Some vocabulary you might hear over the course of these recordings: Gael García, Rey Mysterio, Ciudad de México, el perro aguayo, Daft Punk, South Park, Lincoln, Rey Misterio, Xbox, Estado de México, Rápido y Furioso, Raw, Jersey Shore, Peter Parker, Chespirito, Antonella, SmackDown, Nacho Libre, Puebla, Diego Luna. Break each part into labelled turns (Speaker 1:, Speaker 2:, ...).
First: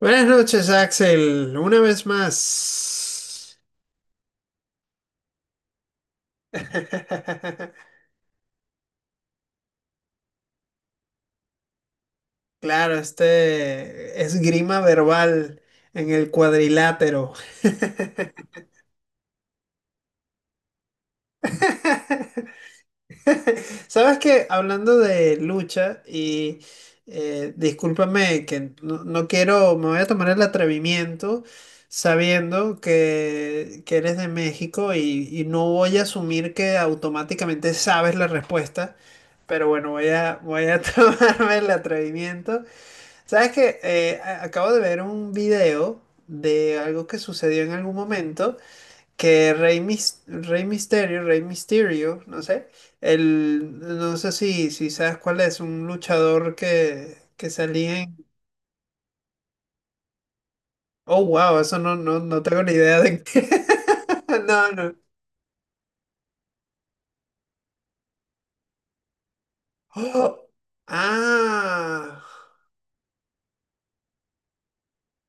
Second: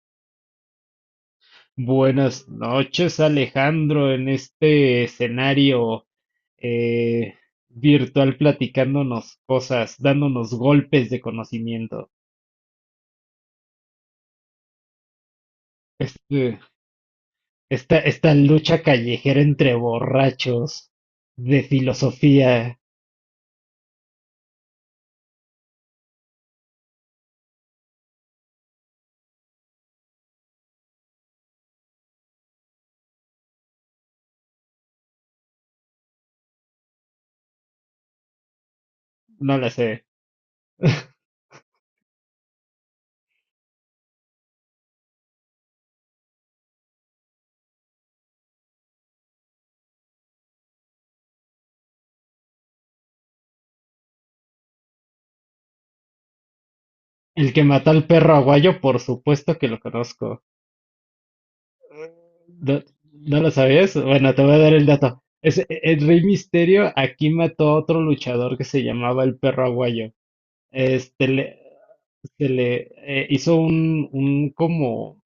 Speaker 1: Buenas noches, Axel. Una vez
Speaker 2: Buenas noches,
Speaker 1: más.
Speaker 2: Alejandro, en este escenario eh, virtual, platicándonos cosas, dándonos golpes de conocimiento.
Speaker 1: Claro, este esgrima verbal en el
Speaker 2: Este,
Speaker 1: cuadrilátero.
Speaker 2: esta lucha callejera entre borrachos de filosofía,
Speaker 1: Sabes que hablando de lucha, y discúlpame que no, no quiero, me voy a tomar el atrevimiento sabiendo que eres de México y no voy a asumir que automáticamente sabes la respuesta.
Speaker 2: no
Speaker 1: Pero
Speaker 2: la
Speaker 1: bueno,
Speaker 2: sé.
Speaker 1: voy a tomarme el atrevimiento. ¿Sabes qué? Acabo de ver un video de algo que sucedió en algún momento que Rey Mysterio, no sé, no sé si, sabes cuál es, un luchador que
Speaker 2: El que mató
Speaker 1: salía
Speaker 2: al
Speaker 1: en...
Speaker 2: Perro Aguayo, por supuesto que lo conozco.
Speaker 1: Oh, wow, eso no, no, no tengo ni
Speaker 2: ¿No,
Speaker 1: idea de
Speaker 2: no
Speaker 1: qué.
Speaker 2: lo sabías? Bueno, te voy a
Speaker 1: No,
Speaker 2: dar el
Speaker 1: no.
Speaker 2: dato. El Rey Misterio aquí mató a otro luchador que se llamaba el Perro Aguayo.
Speaker 1: Oh,
Speaker 2: Este, le,
Speaker 1: ah,
Speaker 2: se le hizo un como,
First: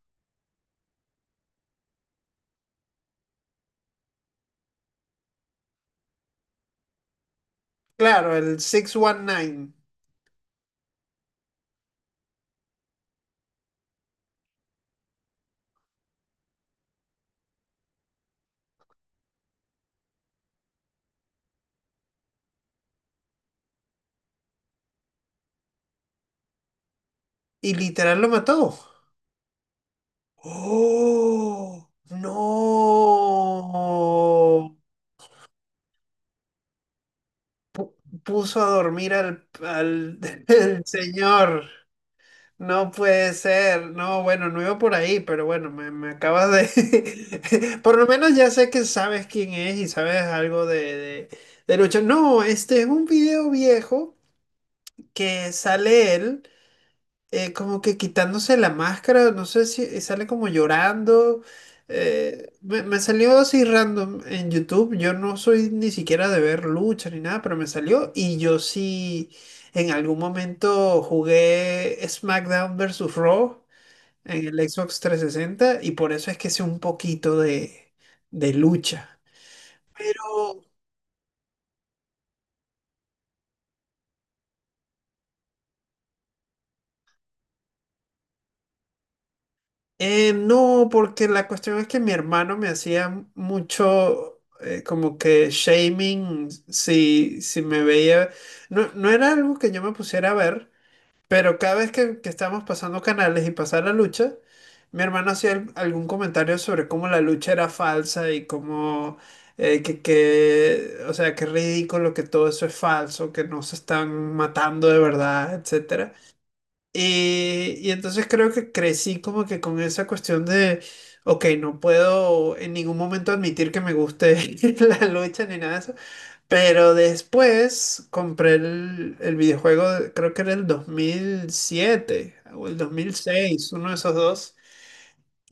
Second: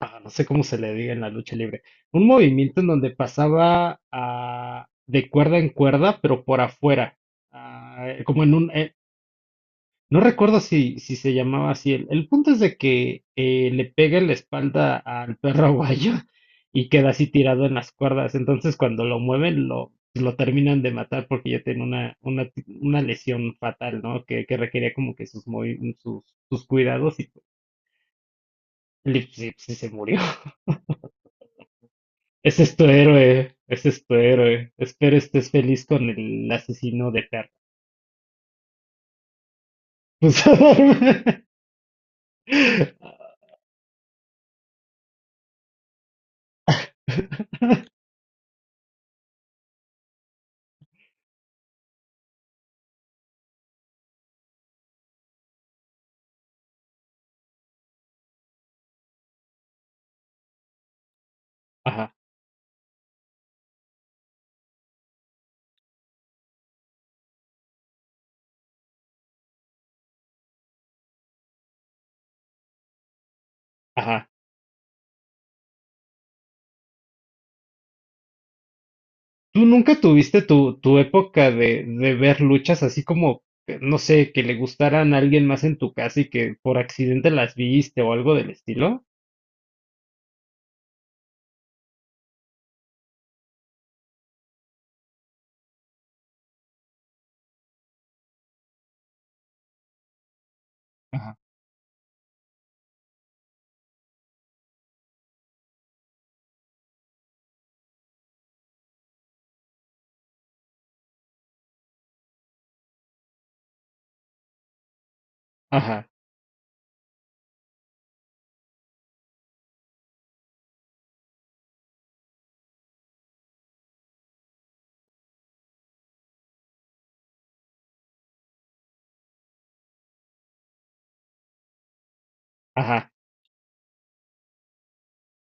Speaker 2: no sé cómo se le diga en la lucha libre, un movimiento en donde pasaba, de cuerda en cuerda, pero por afuera, ah,
Speaker 1: claro,
Speaker 2: como en
Speaker 1: el
Speaker 2: un, eh,
Speaker 1: 619.
Speaker 2: no recuerdo si, se llamaba así. El punto es de que le pega en la espalda al Perro Aguayo y queda así tirado en las cuerdas. Entonces, cuando lo mueven, lo terminan de matar porque ya tiene una lesión fatal, ¿no? Que requería como que sus cuidados y
Speaker 1: Y literal lo mató.
Speaker 2: sí, sí se murió.
Speaker 1: ¡Oh!
Speaker 2: Ese es tu héroe, ese es tu héroe.
Speaker 1: ¡No!
Speaker 2: Espero estés feliz con el asesino de perro.
Speaker 1: Puso a dormir al, al el
Speaker 2: Pues.
Speaker 1: señor. No puede ser. No, bueno, no iba por ahí, pero bueno, me acabas de... Por lo menos ya sé que sabes quién es y sabes algo de, lucha. No, este es un video viejo que sale él. Como que quitándose la máscara, no sé si sale como llorando.
Speaker 2: Ajá,
Speaker 1: Me salió así random en YouTube. Yo no soy ni siquiera de ver lucha ni nada, pero me salió. Y yo sí en algún momento jugué SmackDown versus Raw
Speaker 2: ajá.
Speaker 1: en el Xbox 360 y por eso es que sé un poquito de lucha.
Speaker 2: ¿Tú nunca tuviste tu época de ver luchas así como, no sé, que le gustaran a alguien más en tu casa y que por accidente las viste o algo del estilo?
Speaker 1: No, porque la cuestión es que mi hermano me hacía mucho como que shaming si me veía. No, no era algo que yo me pusiera a ver,
Speaker 2: Ajá.
Speaker 1: pero cada vez que estábamos pasando canales y pasaba la lucha, mi hermano hacía algún comentario sobre cómo la lucha era falsa y cómo o sea, qué ridículo que todo eso es falso, que no se están matando de verdad,
Speaker 2: Ajá,
Speaker 1: etcétera y entonces creo que crecí como que con esa cuestión de, ok, no puedo en ningún momento admitir que me guste la lucha ni nada de eso. Pero después compré el videojuego, creo que era el 2007 o el dos
Speaker 2: ajá,
Speaker 1: mil seis uno de esos dos.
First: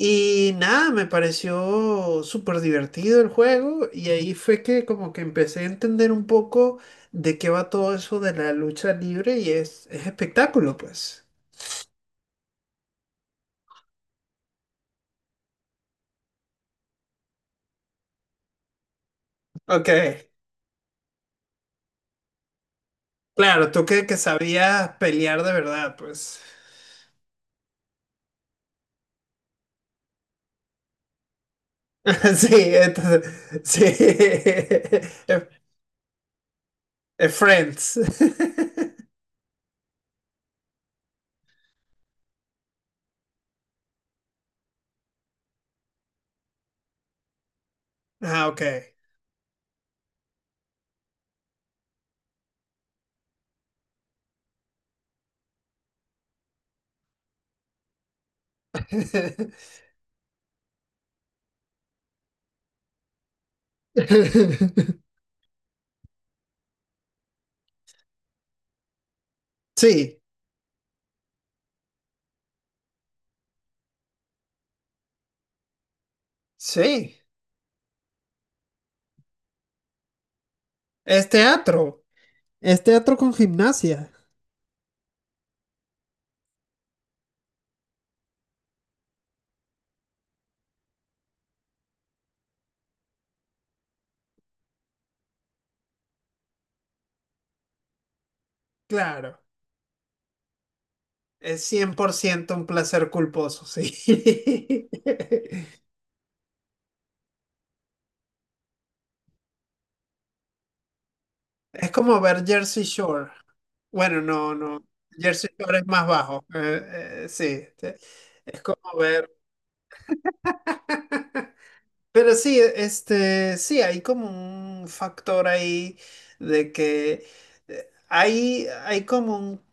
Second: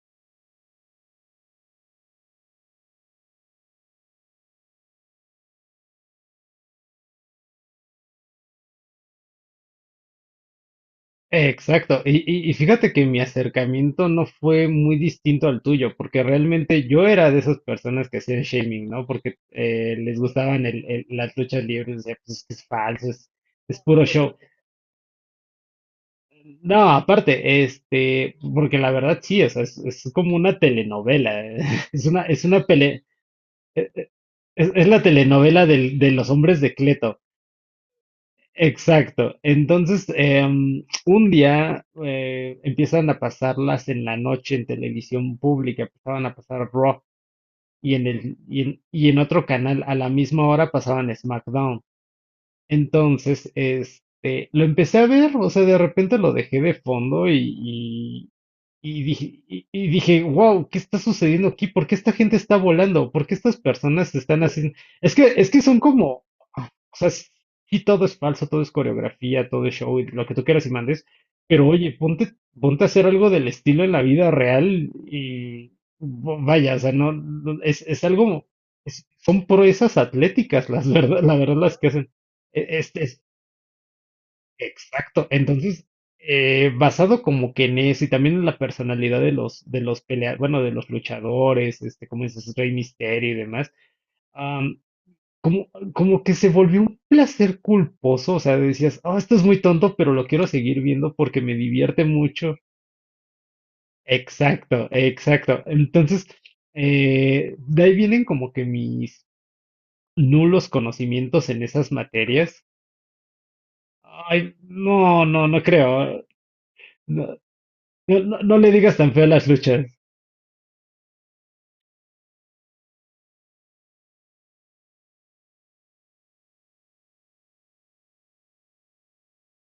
Speaker 1: Y nada, me pareció súper divertido el juego y ahí fue que como que empecé a entender un poco de qué va todo eso de la lucha libre y es espectáculo, pues.
Speaker 2: exacto. Y fíjate que mi acercamiento no fue muy distinto al tuyo, porque realmente yo era de esas personas que hacían shaming, ¿no? Porque
Speaker 1: Ok.
Speaker 2: les gustaban las luchas libres. Decía, pues es que es falso,
Speaker 1: Claro,
Speaker 2: es
Speaker 1: tú
Speaker 2: puro
Speaker 1: que,
Speaker 2: show.
Speaker 1: sabías pelear de verdad, pues.
Speaker 2: No, aparte, porque la verdad sí, o sea, es como una telenovela, es una
Speaker 1: Sí,
Speaker 2: pele,
Speaker 1: entonces,
Speaker 2: eh,
Speaker 1: sí.
Speaker 2: es la
Speaker 1: Eh,
Speaker 2: telenovela de los hombres de Cleto.
Speaker 1: Friends.
Speaker 2: Exacto. Entonces, un día empiezan a pasarlas en la noche en televisión pública, empezaban a pasar Raw, y en el,
Speaker 1: Ah, ok.
Speaker 2: y en otro canal a la misma hora pasaban SmackDown. Entonces, lo empecé a ver, o sea, de repente lo dejé de fondo. Y dije, wow, ¿qué está sucediendo aquí? ¿Por qué esta gente está volando? ¿Por qué estas personas están haciendo? Es que son como, o sea, sí, sí, todo es falso, todo es coreografía, todo es show, y
Speaker 1: Sí,
Speaker 2: lo que tú quieras y mandes, pero oye, ponte a hacer algo del estilo en la vida real y, vaya, o sea, no,
Speaker 1: sí.
Speaker 2: es algo, son proezas atléticas,
Speaker 1: Es
Speaker 2: la verdad las que
Speaker 1: teatro.
Speaker 2: hacen. e,
Speaker 1: Es
Speaker 2: este,
Speaker 1: teatro con gimnasia.
Speaker 2: Exacto. Entonces, basado como que en eso y también en la personalidad de los luchadores, como dices, Rey Misterio y demás, am, como, como que se volvió un placer culposo. O sea, decías, oh, esto
Speaker 1: Claro,
Speaker 2: es muy tonto, pero lo quiero seguir viendo porque me
Speaker 1: es cien
Speaker 2: divierte
Speaker 1: por ciento
Speaker 2: mucho.
Speaker 1: un placer culposo,
Speaker 2: Exacto,
Speaker 1: sí.
Speaker 2: exacto. Entonces, de ahí vienen como que mis nulos conocimientos en
Speaker 1: Es
Speaker 2: esas
Speaker 1: como ver
Speaker 2: materias.
Speaker 1: Jersey Shore. Bueno,
Speaker 2: Ay,
Speaker 1: no, no.
Speaker 2: no, no,
Speaker 1: Jersey
Speaker 2: no
Speaker 1: Shore es más
Speaker 2: creo.
Speaker 1: bajo.
Speaker 2: No,
Speaker 1: Sí, sí.
Speaker 2: no, no, no
Speaker 1: es
Speaker 2: le
Speaker 1: como
Speaker 2: digas tan feo a
Speaker 1: ver
Speaker 2: las luchas.
Speaker 1: Pero sí, este, sí, hay como un factor ahí de que hay como un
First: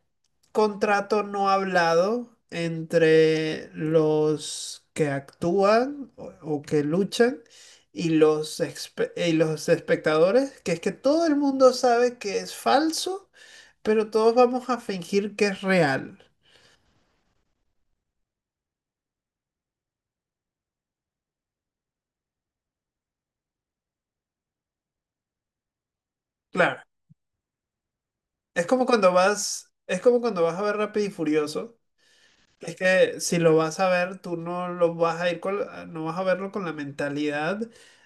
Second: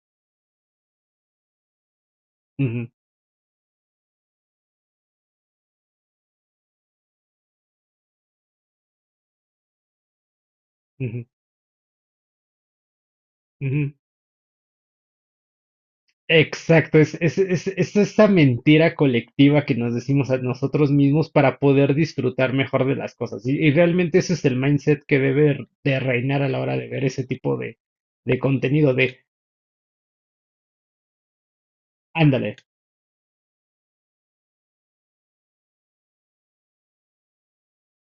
Speaker 1: contrato no hablado
Speaker 2: Ujú,
Speaker 1: entre los que actúan o que luchan y y los espectadores, que es que
Speaker 2: ujú,
Speaker 1: todo el mundo sabe que es falso,
Speaker 2: ujú.
Speaker 1: pero todos vamos a fingir que es real.
Speaker 2: Exacto, es esta mentira colectiva que nos decimos a nosotros mismos para poder disfrutar mejor de las cosas. Y realmente ese es el mindset que debe de reinar a la hora
Speaker 1: Claro,
Speaker 2: de ver ese tipo de
Speaker 1: es como
Speaker 2: contenido,
Speaker 1: cuando
Speaker 2: de
Speaker 1: vas, es como cuando vas a ver Rápido y Furioso.
Speaker 2: ándale,
Speaker 1: Es que si lo vas a ver, tú no lo vas a ir con, ah, no vas a verlo con la mentalidad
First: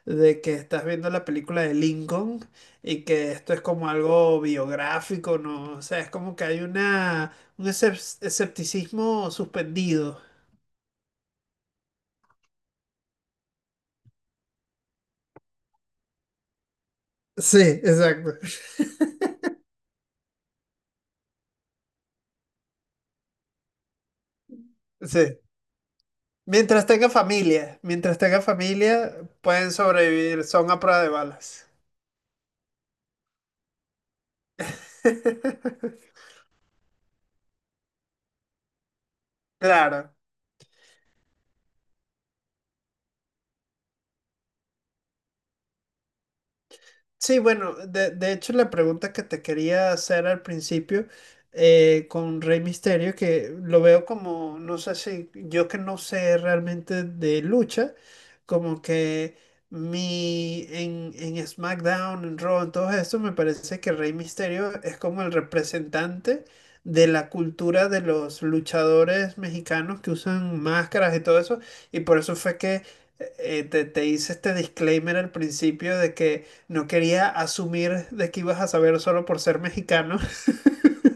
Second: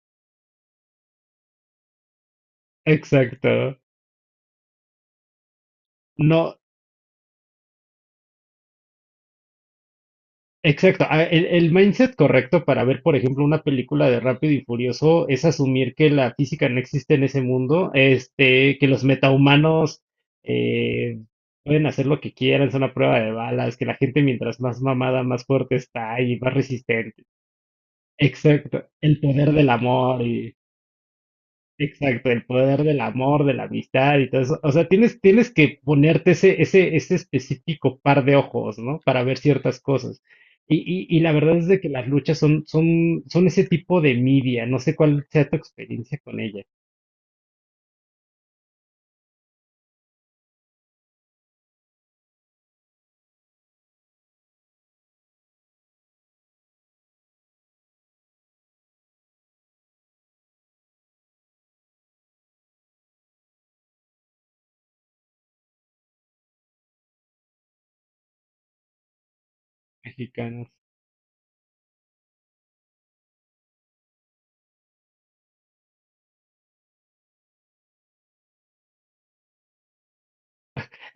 Speaker 1: de que estás viendo la película de Lincoln y que esto es
Speaker 2: exacto.
Speaker 1: como algo biográfico, ¿no? O sea, es como que
Speaker 2: No,
Speaker 1: hay una, un escepticismo suspendido.
Speaker 2: exacto. El mindset correcto para ver, por ejemplo, una película de Rápido y Furioso es asumir que la física no existe en ese
Speaker 1: Sí,
Speaker 2: mundo,
Speaker 1: exacto.
Speaker 2: que los metahumanos eh, pueden hacer lo que quieran, son a prueba de balas, que la gente, mientras más mamada,
Speaker 1: Sí.
Speaker 2: más fuerte está y más resistente.
Speaker 1: Mientras tenga
Speaker 2: Exacto.
Speaker 1: familia,
Speaker 2: El poder del
Speaker 1: pueden
Speaker 2: amor
Speaker 1: sobrevivir,
Speaker 2: y.
Speaker 1: son a prueba de balas.
Speaker 2: Exacto, el poder del amor, de la amistad y todo eso. O sea, tienes que ponerte ese específico par de ojos, ¿no? Para ver ciertas
Speaker 1: Claro.
Speaker 2: cosas. Y, y la verdad es de que las luchas son ese tipo de media. No sé cuál sea tu experiencia con ellas.
Speaker 1: Sí, bueno, de hecho la pregunta que te quería hacer al principio con Rey Misterio, que lo veo como, no sé si yo que no sé realmente de lucha, como que mi en SmackDown, en Raw, en todo esto, me parece que Rey Misterio es como el representante de la cultura de los luchadores mexicanos que usan
Speaker 2: Mexicanas.
Speaker 1: máscaras y todo eso, y por eso fue que te hice este disclaimer al principio de que no quería asumir de que ibas a saber solo por ser mexicano,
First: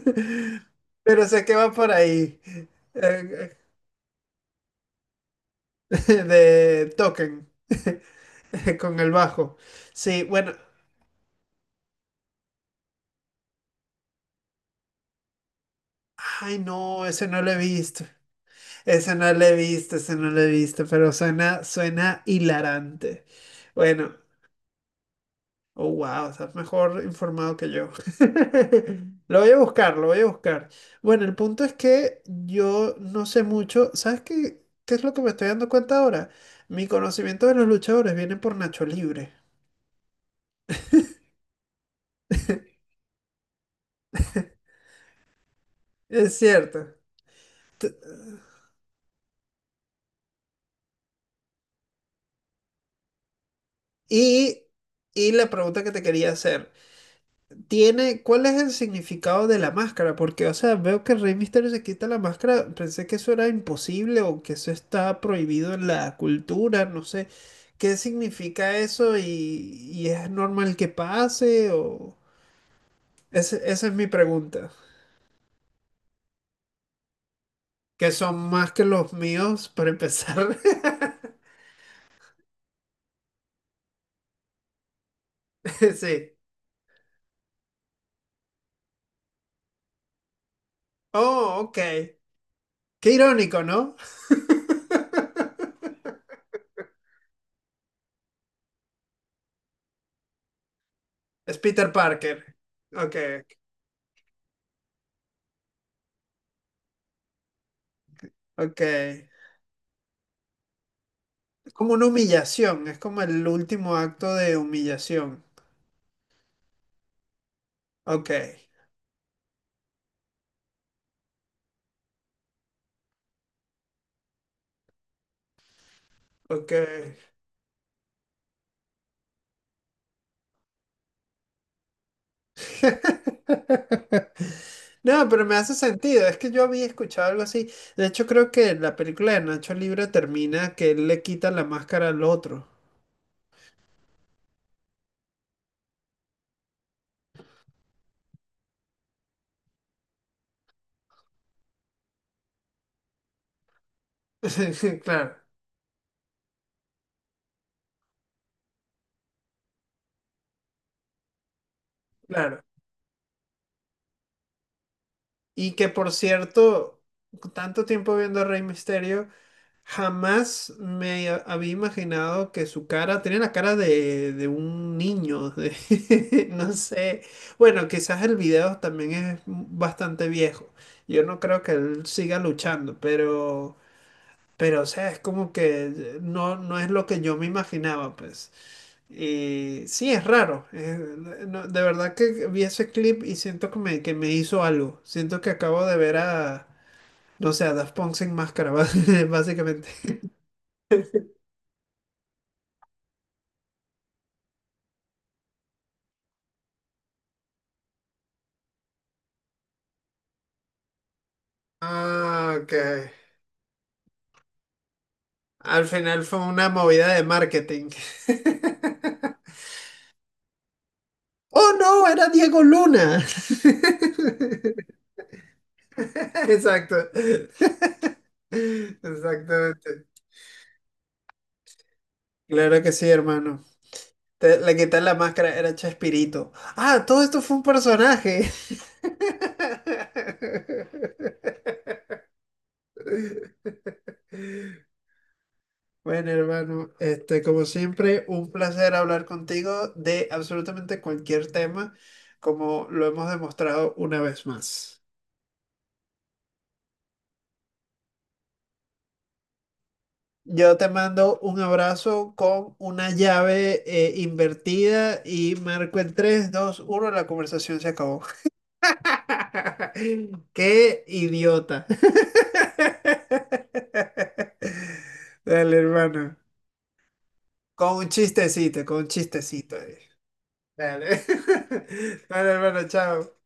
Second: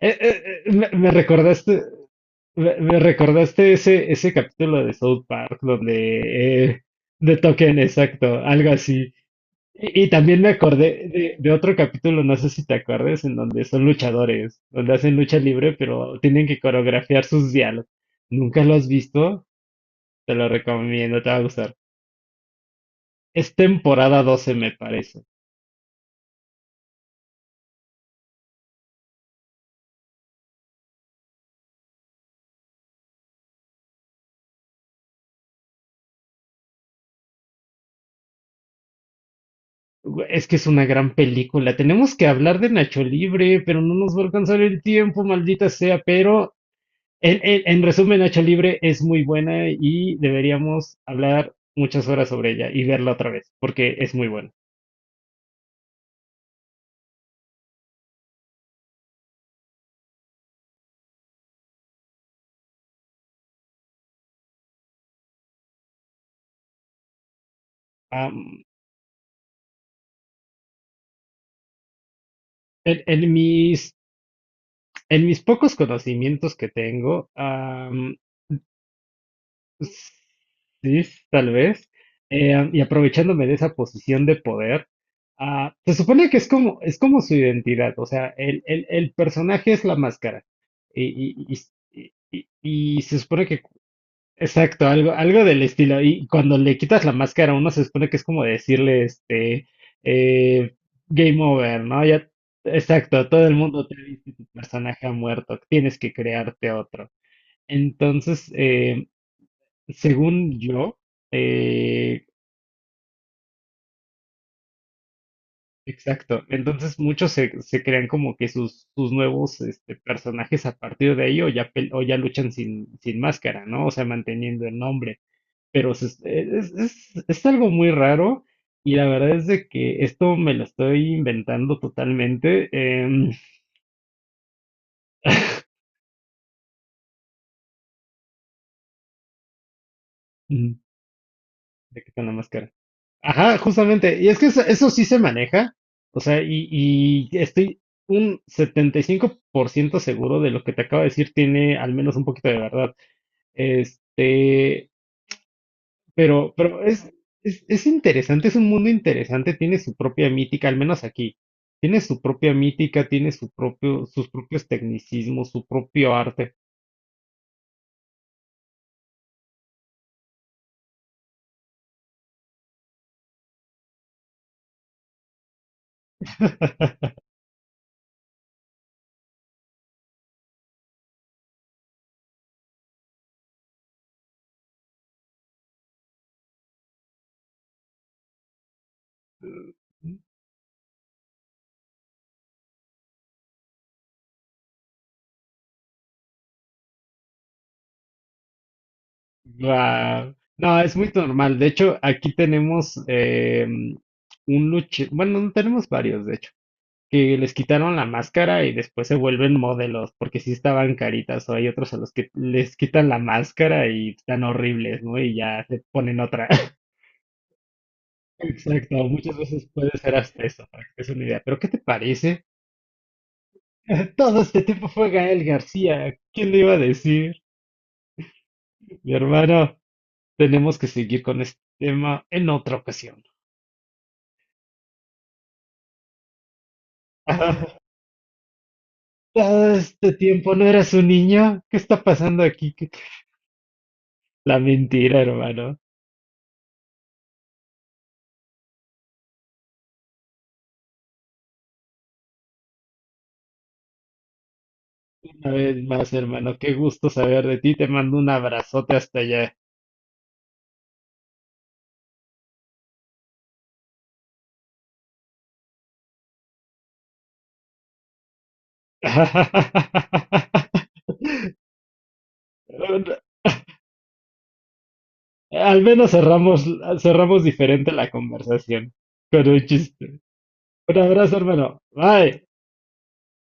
Speaker 2: Eh, eh, eh, me, me
Speaker 1: pero sé que va
Speaker 2: recordaste,
Speaker 1: por ahí,
Speaker 2: me, me
Speaker 1: eh,
Speaker 2: recordaste ese, capítulo de South Park donde,
Speaker 1: de
Speaker 2: de
Speaker 1: Token,
Speaker 2: Token, exacto, algo
Speaker 1: con el
Speaker 2: así.
Speaker 1: bajo.
Speaker 2: Y
Speaker 1: Sí,
Speaker 2: también me
Speaker 1: bueno,
Speaker 2: acordé de otro capítulo, no sé si te acuerdas, en donde son luchadores, donde hacen lucha libre, pero tienen
Speaker 1: ay
Speaker 2: que
Speaker 1: no,
Speaker 2: coreografiar
Speaker 1: ese no
Speaker 2: sus
Speaker 1: lo he
Speaker 2: diálogos.
Speaker 1: visto,
Speaker 2: ¿Nunca lo has
Speaker 1: ese no
Speaker 2: visto?
Speaker 1: lo he visto, ese no
Speaker 2: Te
Speaker 1: lo he
Speaker 2: lo
Speaker 1: visto, pero
Speaker 2: recomiendo, te va a
Speaker 1: suena,
Speaker 2: gustar.
Speaker 1: suena hilarante.
Speaker 2: Es
Speaker 1: Bueno,
Speaker 2: temporada 12, me parece.
Speaker 1: oh, wow, estás mejor informado que yo. Lo voy a buscar, lo voy a buscar. Bueno, el punto es que yo no sé mucho. ¿Sabes qué es lo que me estoy dando cuenta ahora? Mi conocimiento de los luchadores viene por Nacho Libre.
Speaker 2: Es que es una gran película. Tenemos que hablar de Nacho Libre, pero no nos va a alcanzar el tiempo, maldita sea.
Speaker 1: Es
Speaker 2: Pero
Speaker 1: cierto.
Speaker 2: en, en
Speaker 1: T-
Speaker 2: resumen, Nacho Libre es muy buena y deberíamos hablar muchas horas sobre ella y verla otra vez, porque es muy buena.
Speaker 1: Y, y la pregunta que te quería hacer. ¿Cuál es el significado de la máscara? Porque, o sea, veo que Rey Misterio se quita la máscara, pensé que eso era imposible o que eso está prohibido en la cultura, no sé. ¿Qué significa eso y es normal que pase? O...
Speaker 2: En, en
Speaker 1: Ese-
Speaker 2: mis,
Speaker 1: esa es mi pregunta,
Speaker 2: en mis pocos conocimientos que tengo,
Speaker 1: que son más que los míos para empezar.
Speaker 2: sí, tal vez, y aprovechándome de esa posición de poder, se supone
Speaker 1: Sí.
Speaker 2: que es como, su identidad, o sea, el personaje es la máscara, y, y,
Speaker 1: Oh, ok.
Speaker 2: y
Speaker 1: Qué
Speaker 2: se supone que.
Speaker 1: irónico, ¿no?
Speaker 2: Exacto, algo del estilo. Y cuando le quitas la máscara, uno, se supone que es como decirle, eh, game
Speaker 1: Es
Speaker 2: over,
Speaker 1: Peter
Speaker 2: ¿no? Ya,
Speaker 1: Parker. Ok,
Speaker 2: exacto, todo el mundo te ha visto y tu personaje ha muerto, tienes que crearte otro. Entonces,
Speaker 1: ok.
Speaker 2: según yo,
Speaker 1: Como una
Speaker 2: eh,
Speaker 1: humillación, es como el último acto de humillación.
Speaker 2: exacto, entonces muchos, se crean
Speaker 1: Ok,
Speaker 2: como que sus nuevos, personajes a partir de ahí, o ya, o ya luchan sin máscara, ¿no? O sea, manteniendo el nombre. Pero se
Speaker 1: ok.
Speaker 2: es algo muy raro, y la verdad es de que esto me lo estoy inventando totalmente,
Speaker 1: No, pero me hace sentido, es que yo había escuchado algo así. De hecho, creo que la película de Nacho Libre termina
Speaker 2: ¿De
Speaker 1: que él le quita la
Speaker 2: qué
Speaker 1: máscara al
Speaker 2: quitan la
Speaker 1: otro.
Speaker 2: máscara? Ajá, justamente, y es que eso sí se maneja, o sea, y estoy un 75% seguro de lo que te acabo de decir tiene al menos un poquito de verdad. Este,
Speaker 1: Claro,
Speaker 2: Pero, pero es, es interesante, es un mundo interesante, tiene su propia mítica, al menos aquí. Tiene su propia
Speaker 1: claro.
Speaker 2: mítica, tiene su propio, sus propios tecnicismos, su
Speaker 1: Y que por
Speaker 2: propio arte.
Speaker 1: cierto, tanto tiempo viendo a Rey Misterio. Jamás me había imaginado que su cara tenía la cara de, un niño, no sé. Bueno, quizás el video también es bastante viejo. Yo no creo que él siga luchando, pero o sea, es como que no, no es lo que yo me imaginaba, pues. Y sí, es raro. No, de verdad que vi ese clip y siento que me hizo algo. Siento que acabo de ver a, no sé, a Daft Punk sin máscara, básicamente.
Speaker 2: Guau. No, es muy normal. De hecho, aquí tenemos bueno, no tenemos varios, de hecho, que les quitaron la máscara y después se vuelven modelos, porque sí estaban caritas, o hay otros a los que
Speaker 1: Ah, ok.
Speaker 2: les quitan la máscara y están horribles, ¿no? Y ya se
Speaker 1: Al
Speaker 2: ponen
Speaker 1: final fue
Speaker 2: otra.
Speaker 1: una movida de marketing.
Speaker 2: Exacto, muchas veces puede ser hasta eso. Para que es una idea, pero ¿qué
Speaker 1: ¡Oh,
Speaker 2: te
Speaker 1: no! Era
Speaker 2: parece?
Speaker 1: Diego Luna.
Speaker 2: Todo este tiempo fue Gael García. ¿Quién le iba a
Speaker 1: Exacto.
Speaker 2: decir? Mi hermano,
Speaker 1: Exactamente.
Speaker 2: tenemos que seguir con este tema en otra
Speaker 1: Claro que sí,
Speaker 2: ocasión.
Speaker 1: hermano. Le quitas la máscara, era Chespirito. Ah, todo esto fue un personaje.
Speaker 2: Todo este tiempo no eras un niño. ¿Qué está pasando aquí? La mentira, hermano.
Speaker 1: Bueno, hermano, este, como siempre, un placer hablar contigo de absolutamente cualquier tema, como lo hemos demostrado una vez más.
Speaker 2: Una vez más, hermano, qué gusto saber de ti. Te mando un abrazote hasta allá.
Speaker 1: Yo te mando un abrazo con una llave invertida y marco el 3, 2, 1 la conversación se acabó. ¡Qué idiota! Dale,
Speaker 2: Al menos
Speaker 1: hermano.
Speaker 2: cerramos, diferente
Speaker 1: Con un
Speaker 2: la
Speaker 1: chistecito,
Speaker 2: conversación
Speaker 1: con un
Speaker 2: con un
Speaker 1: chistecito.
Speaker 2: chiste. Un
Speaker 1: Dale.
Speaker 2: abrazo, hermano. Bye.
Speaker 1: Dale, hermano, chao.